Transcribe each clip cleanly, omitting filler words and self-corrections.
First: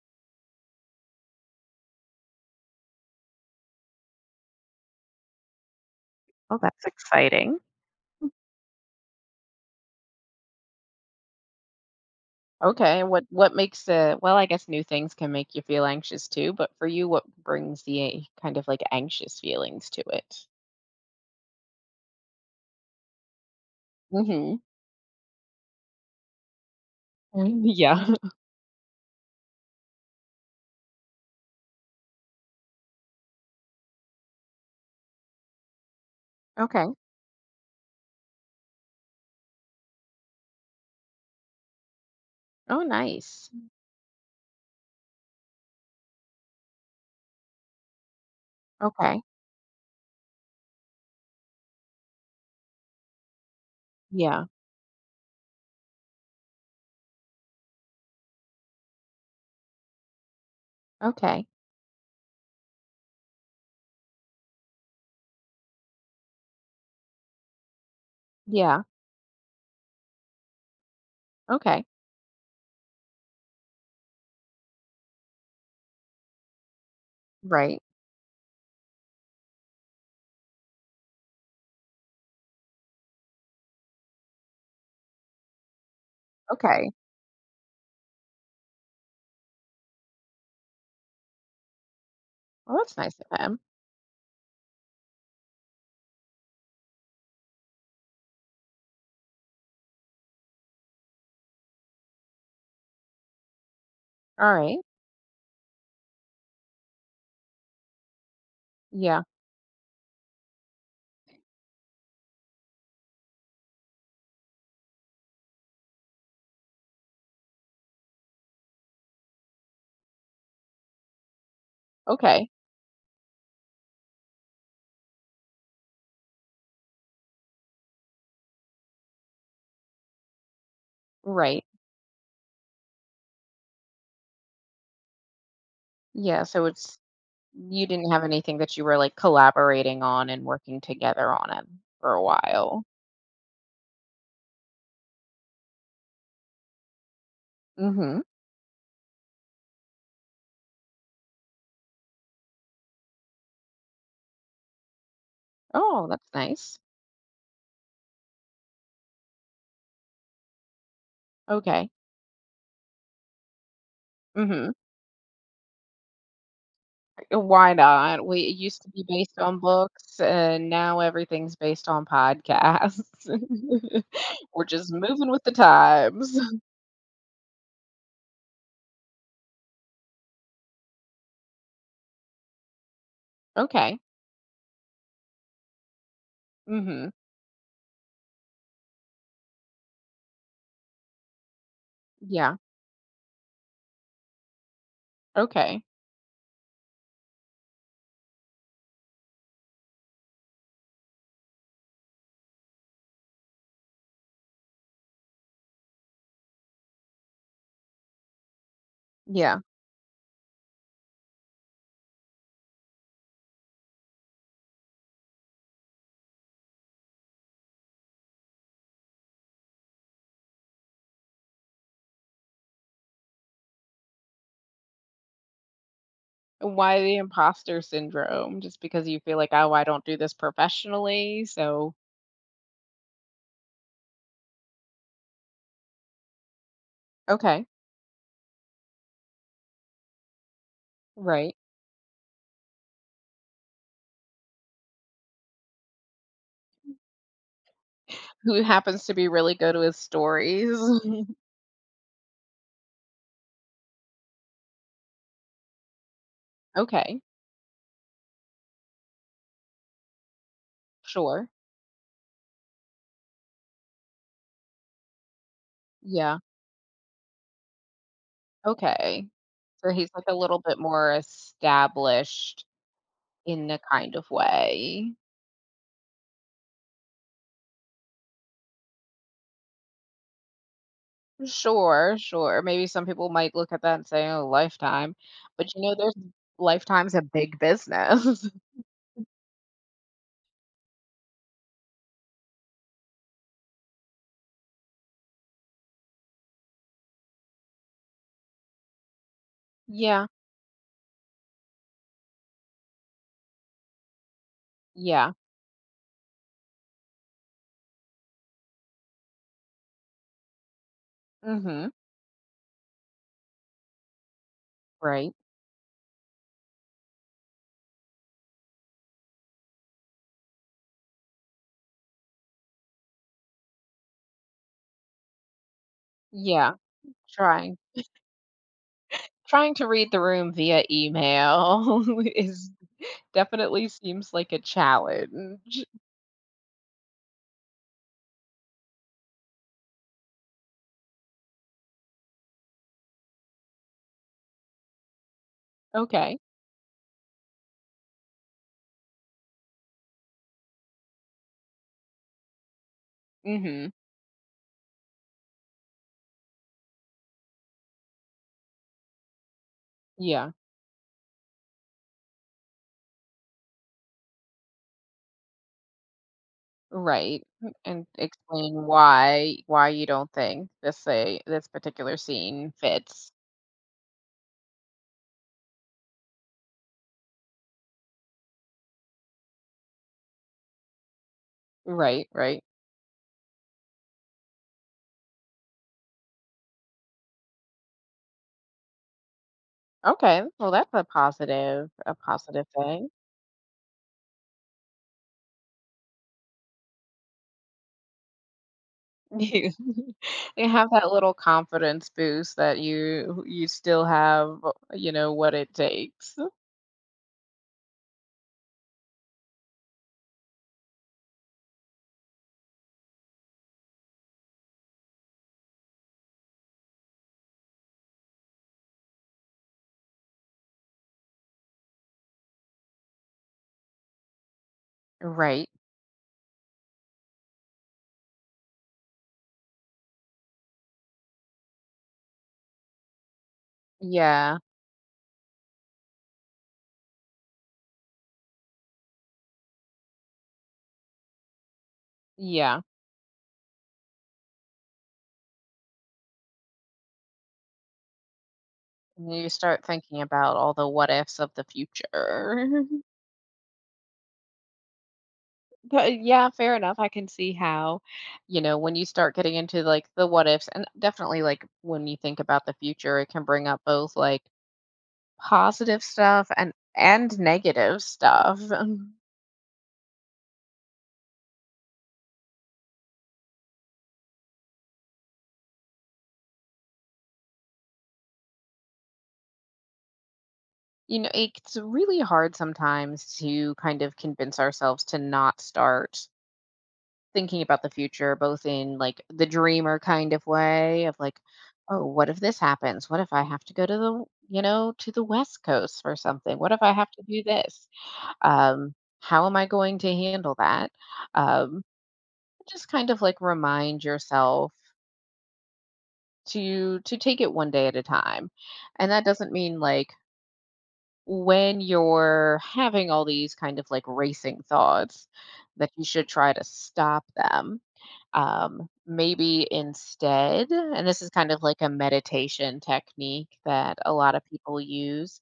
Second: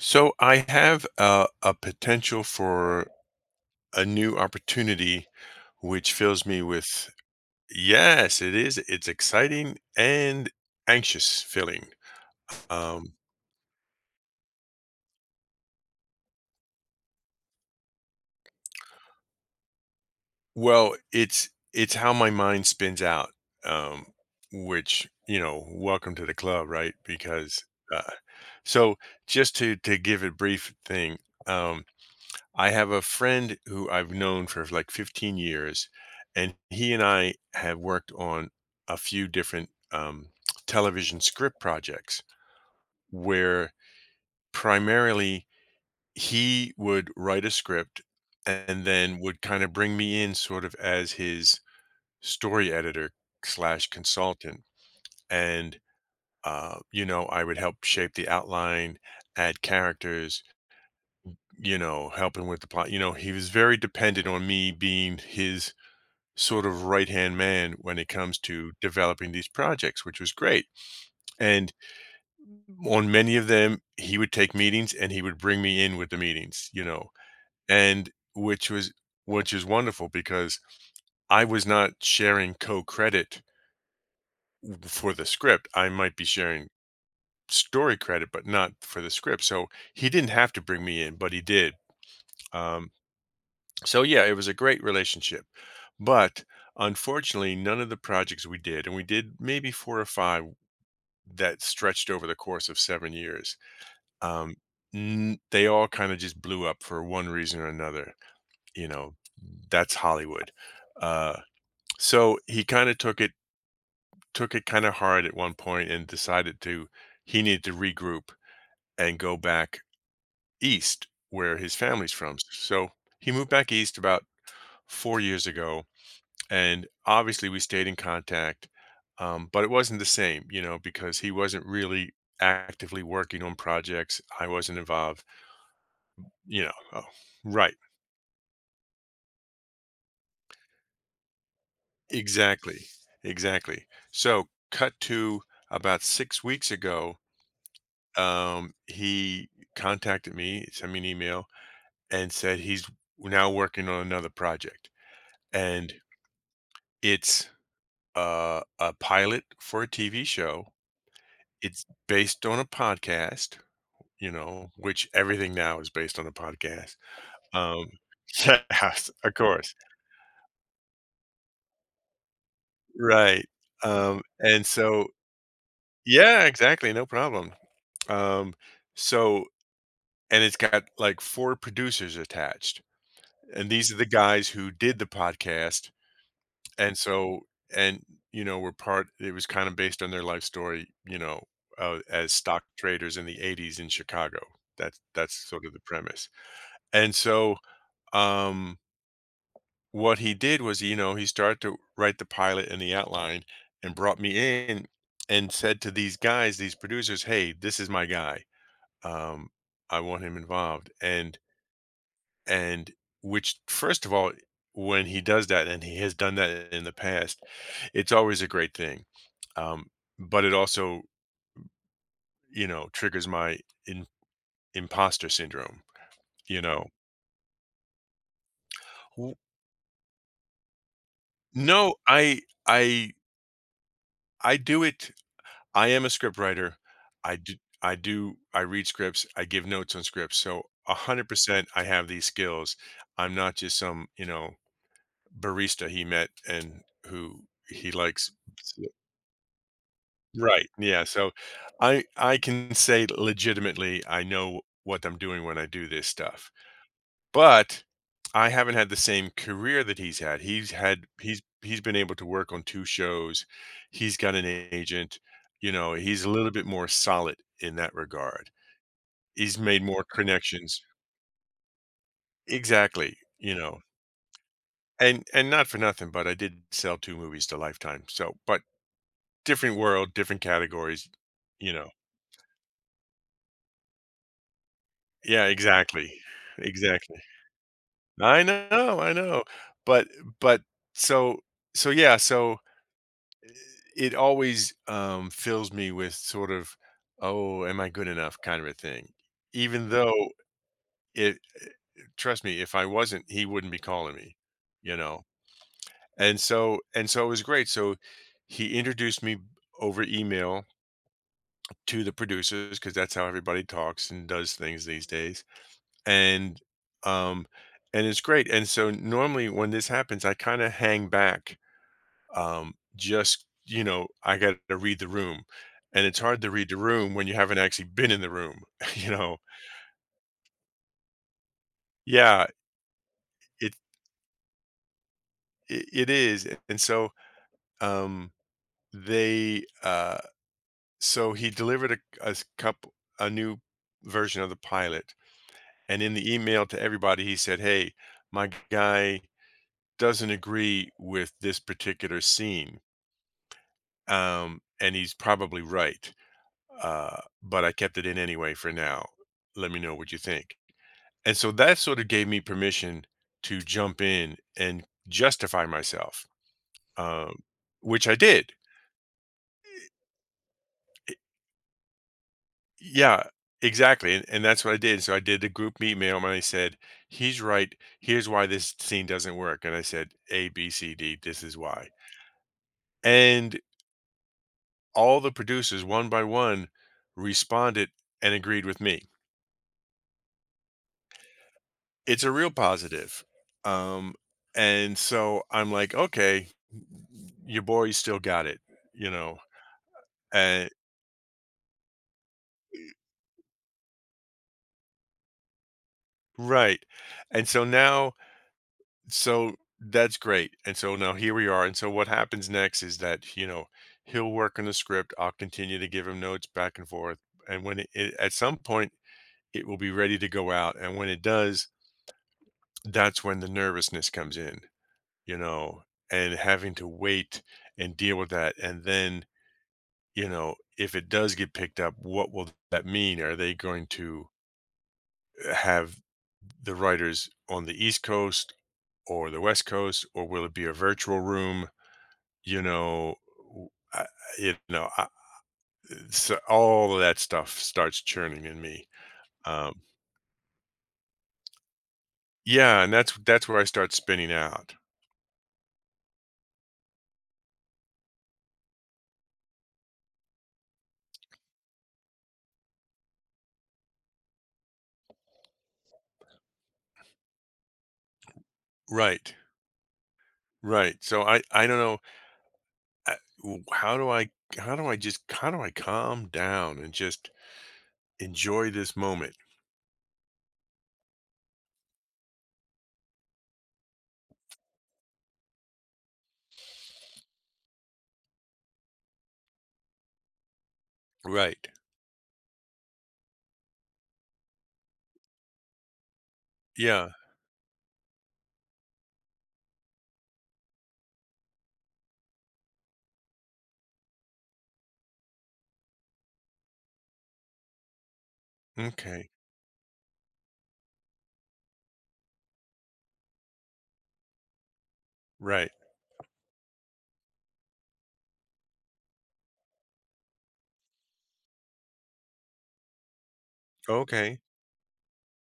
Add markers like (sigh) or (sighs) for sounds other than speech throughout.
So I have a potential for a new opportunity, which fills Oh, me that's with... exciting. yes, it is. It's exciting and anxious feeling. Okay, Um, what makes the well, I guess new things can make you feel anxious too, but for you, what brings the kind of like anxious feelings to it? well, it's how my mind spins out, um, Mm-hmm. which, you know, welcome to the club, right? Because uh, Yeah. (laughs) so just to give a brief thing. um, I have a friend who I've known for like 15 years, and he Okay. and I have worked on a few different television script projects Oh, nice. where primarily he would write a script and then Okay. would kind of bring me in sort of as his story editor slash Yeah. consultant. And, you know, I would help shape the outline, add characters, Okay. you know, helping with the plot. You know, he was very dependent on me being his sort of right hand man when it comes to Yeah. developing these projects, which was great. And Okay. on many of them, he would take meetings and he would bring me in with the meetings, you know, Right. and which is wonderful because I was not sharing co credit for the script. I might be sharing Okay. story credit, but not for the script. So he didn't have to bring me in, but he did. Well, Um, that's nice of him. So yeah, it was a great relationship. But unfortunately, none of the projects we did, and we did maybe four or five that stretched over the course of 7 years, All um, right. They all kind of just blew up for one reason or another. You know, Yeah. that's Hollywood. Uh, so he kind of took it kind of hard at one point and decided to... he needed to regroup and go back east where his family's from. Okay. So he moved back east about 4 years ago, and obviously we stayed in contact, but it wasn't the same, you know, because he Right. wasn't really actively working on projects, I wasn't involved, Yeah. you So know. it's Oh, right, you didn't have anything that you were like collaborating on and working together on it for a while. exactly, exactly. So cut to about 6 weeks ago. Mm-hmm. He contacted me, sent me an email and said he's now working on another project, and Oh, that's nice. it's a pilot for a tv show. It's Okay. based on a podcast, you Mhm. know, which everything now is based on a podcast. Why Um not? We it (laughs) used (laughs) to be Yes, of based on course. books, and now everything's based on podcasts. Right. (laughs) We're And just so moving with the times. yeah, (laughs) exactly, no problem. Um, so, and it's got, like, 4 producers attached, and these are Okay. the guys who did the podcast, and Mhm. so, and, you know, were part it was kinda based on their life story, you know, as Yeah. stock traders in the '80s in Chicago. That's sort of the Okay. premise. And so, um what he did was, you know, he started to write the pilot and the outline and brought me in and said to these guys, these producers, "Hey, this is my guy. Um, Yeah. I want him involved." And and which, first of all, when he does that, and he has done that in the past, it's always a great thing. Um, but it also, you know, triggers my in, imposter syndrome, you know. Why the imposter syndrome? Just because you W- feel like, "Oh, I don't do this professionally." So, No, I I do it I am a script writer. I do okay. I do I read scripts, I give notes on scripts. So Right. 100% I have these skills. I'm not just some, you know, barista he met and who he likes. Who So- happens to be really good with Right. stories. Yeah, so (laughs) I can say legitimately I know what I'm doing when I do this stuff. Okay. But I haven't had the same career that he's had. Sure. He's been able to work on 2 shows. He's got an agent, you know, he's a Yeah. little bit more solid in that regard. Okay. He's made So more he's like a little bit connections. more established Exactly, you in a know, kind of way. and not for nothing, but I did sell 2 movies to Lifetime, so but different world, different categories, you know. Sure, sure. Maybe some people might look at that and say, oh, lifetime. Yeah, But you know, there's exactly. lifetime's Exactly. a big I business. know, I know. But but so so, yeah, so it always fills me with sort of, oh, am I good enough kind of a thing. Even (laughs) Yeah, though it, trust me, if I wasn't, he wouldn't be calling me, you know. yeah. And so it was great. So he introduced me over email Mm-hmm. to the producers because that's how everybody talks and does things these Right. days. And um, and it's great. And so normally when this happens, I kind of hang back, just, you know, I got to read the room, and it's hard to read Yeah. the room when you haven't Trying. actually been in the room (laughs) you know. Trying to read the room via email (laughs) Yeah. is it definitely seems like a challenge. it, it is. And so um they so he delivered a couple... a new version of the pilot, and in the Okay. email to everybody he said, hey, my guy doesn't agree with this particular scene, Mm-hmm. And he's probably right, but I kept it in anyway for now. Let me know what you Yeah. think. And so that sort of gave me permission to jump in and justify myself, um, Right, and which I did. explain why you don't think this I- say this particular scene Yeah, fits. exactly. And that's what I did. So I did the group meet mail and I said, he's right. Here's why this scene doesn't work. And I said, A, B, C, D, this is why. Right, right. And all the producers, one by one, responded and agreed with me. Okay, well, that's a It's a real positive thing. positive. Um, and so I'm like, okay, your boy still got it, you (laughs) know. You And have that little confidence boost that you still have, you know, what it takes. right. And so now, so that's great. And so now here we are. And so what happens next is that, you know, he'll work on the script. I'll continue to give him notes back and forth. And when it at some point it will be ready to go out. And when it does, that's when the nervousness comes in, you Right. know, and having to wait and deal with that. And then, you know, if it does get picked up, what will that mean? Are they going to Yeah, have the writers on the East Coast or the West Coast, or will it be a virtual room? You yeah. know, w- I, I- you know, so all of that stuff starts churning in me. And you Um, start thinking about all the what ifs of the yeah, future. and (laughs) that's where I start spinning out. But yeah, fair enough. I can see how, you know, when you start getting into like the what ifs, and definitely like when you think about the future, it can bring up both like positive stuff and negative stuff. Right, right. So I don't know. I, how do I just how do I calm down and just enjoy this moment? You know, it's really hard sometimes to kind of convince ourselves to not start thinking about the future, both in like the dreamer kind of way of like, Right. oh, what if this happens? What if I have to go to the, you know, to the West Coast for something? What if I Yeah. have to do this? Um, how am I going to handle that? Um, just kind of like remind yourself to take it one day at a time. And that Okay. doesn't mean like when you're having all these kind of like racing thoughts Right. that you should try to stop them. Maybe instead, and this is kind of like a meditation technique that a lot Okay. of people use,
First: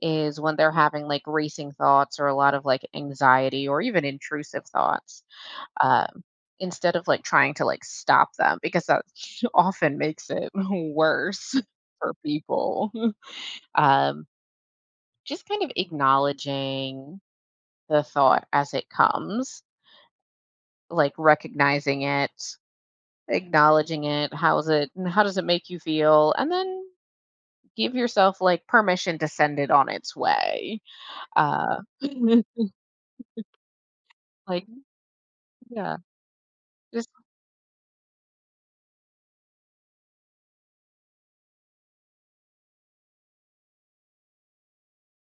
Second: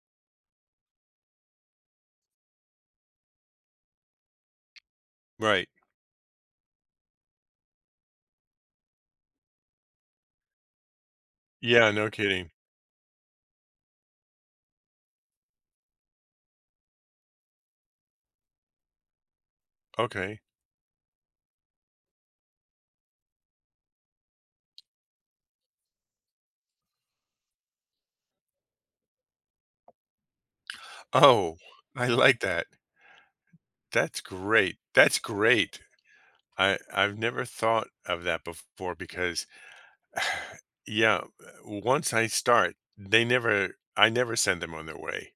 is when they're having like racing thoughts or a lot of like anxiety or even intrusive thoughts Right. um, instead of like trying to like stop them because that (laughs) often makes it (laughs) worse Yeah. No for kidding. people. (laughs) Um, just kind of acknowledging the thought as it comes, Okay. like recognizing it, acknowledging it. How is it? How does it make you feel? And then give yourself like permission to send it on its way. Oh, Uh, (laughs) I like that. That's like great. That's great. yeah, I just I've never thought of that before because (sighs) yeah, once I start, they never I never send them on their way.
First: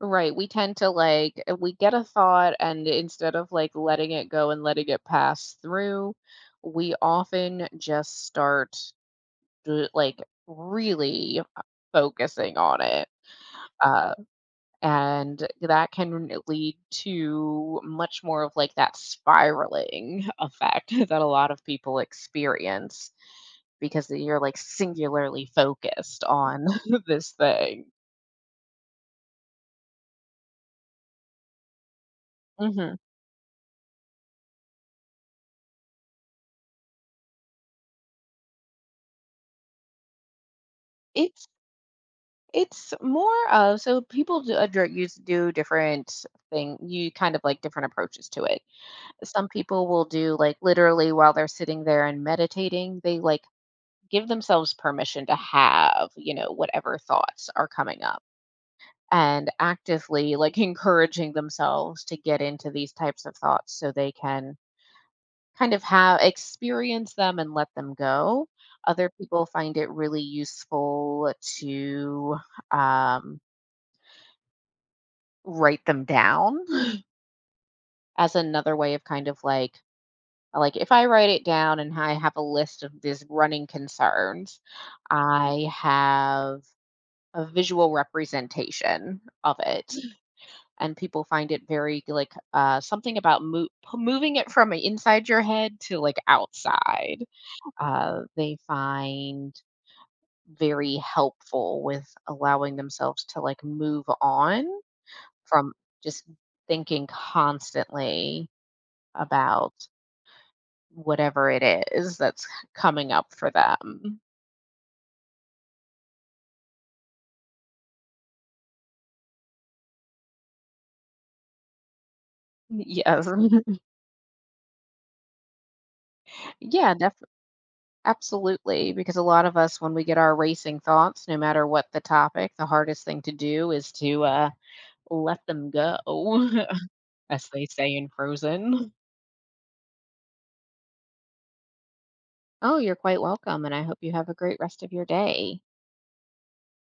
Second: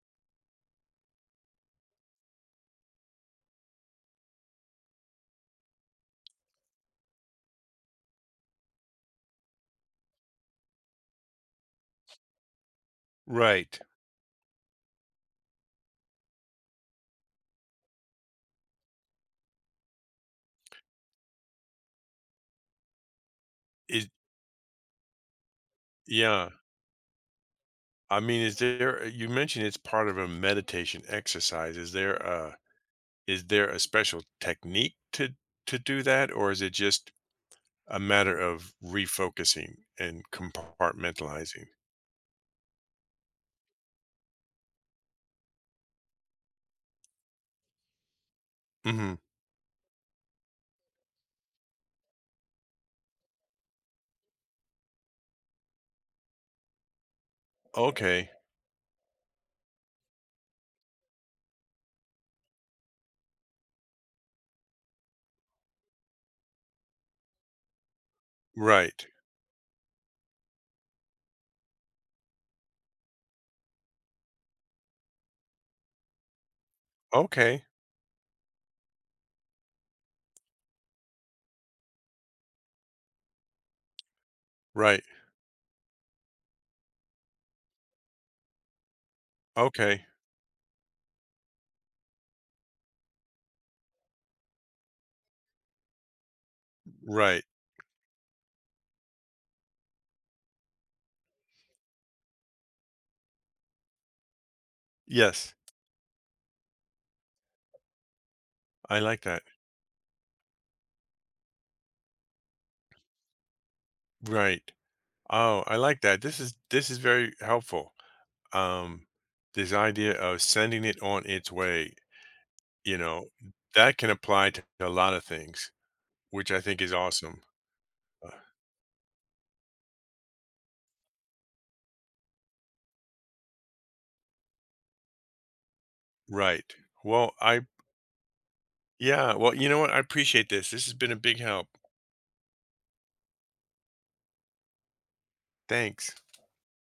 right, we tend to, like we get a thought and instead of, like, letting it go and letting it pass through, we often just start d like, really, focusing on it, Right. uh, and that can lead to much more of, like, that spiraling (laughs) effect that a lot of people experience Is because you're, like, singularly focused yeah. on (laughs) this thing. I mean, is there... you mentioned it's part of a meditation exercise. Is there a Mhm. Special technique to do that, or is it just a matter of refocusing and It's compartmentalizing? It's more of so people do, used do different thing. You kind of like different approaches to it. Mhm. Some people will do like literally while they're sitting there and meditating, they like give themselves permission to have you know whatever thoughts are coming up Okay. and actively like (laughs) encouraging themselves to get into these types of thoughts so they can kind of have experience them and let them go. Right. Other people find it really useful to um, write them down (gasps) Okay. as another way of kind of like if I write it down and I have a list of these running concerns, Right. I have a visual representation of it, Okay. and people find it very like something about moving it from inside your head to like outside. Right. They find very helpful with allowing themselves to like move on Yes, from just thinking constantly I like that. about whatever it is that's coming up for them. Right. Oh, I like that. This is very helpful. Um, this idea of sending it on its way, you Yes. know, (laughs) that can apply to a lot of things, which I think is Yeah, def awesome. Uh, absolutely, because a lot of us, when we get our racing thoughts, no matter what the topic, the hardest thing to do is to, let them go, right. (laughs) Well, as I... they say in Frozen. yeah. Well, you know what? I appreciate this. This has been a big help. Oh, you're quite welcome, and I hope you have a great rest of your day. Thanks.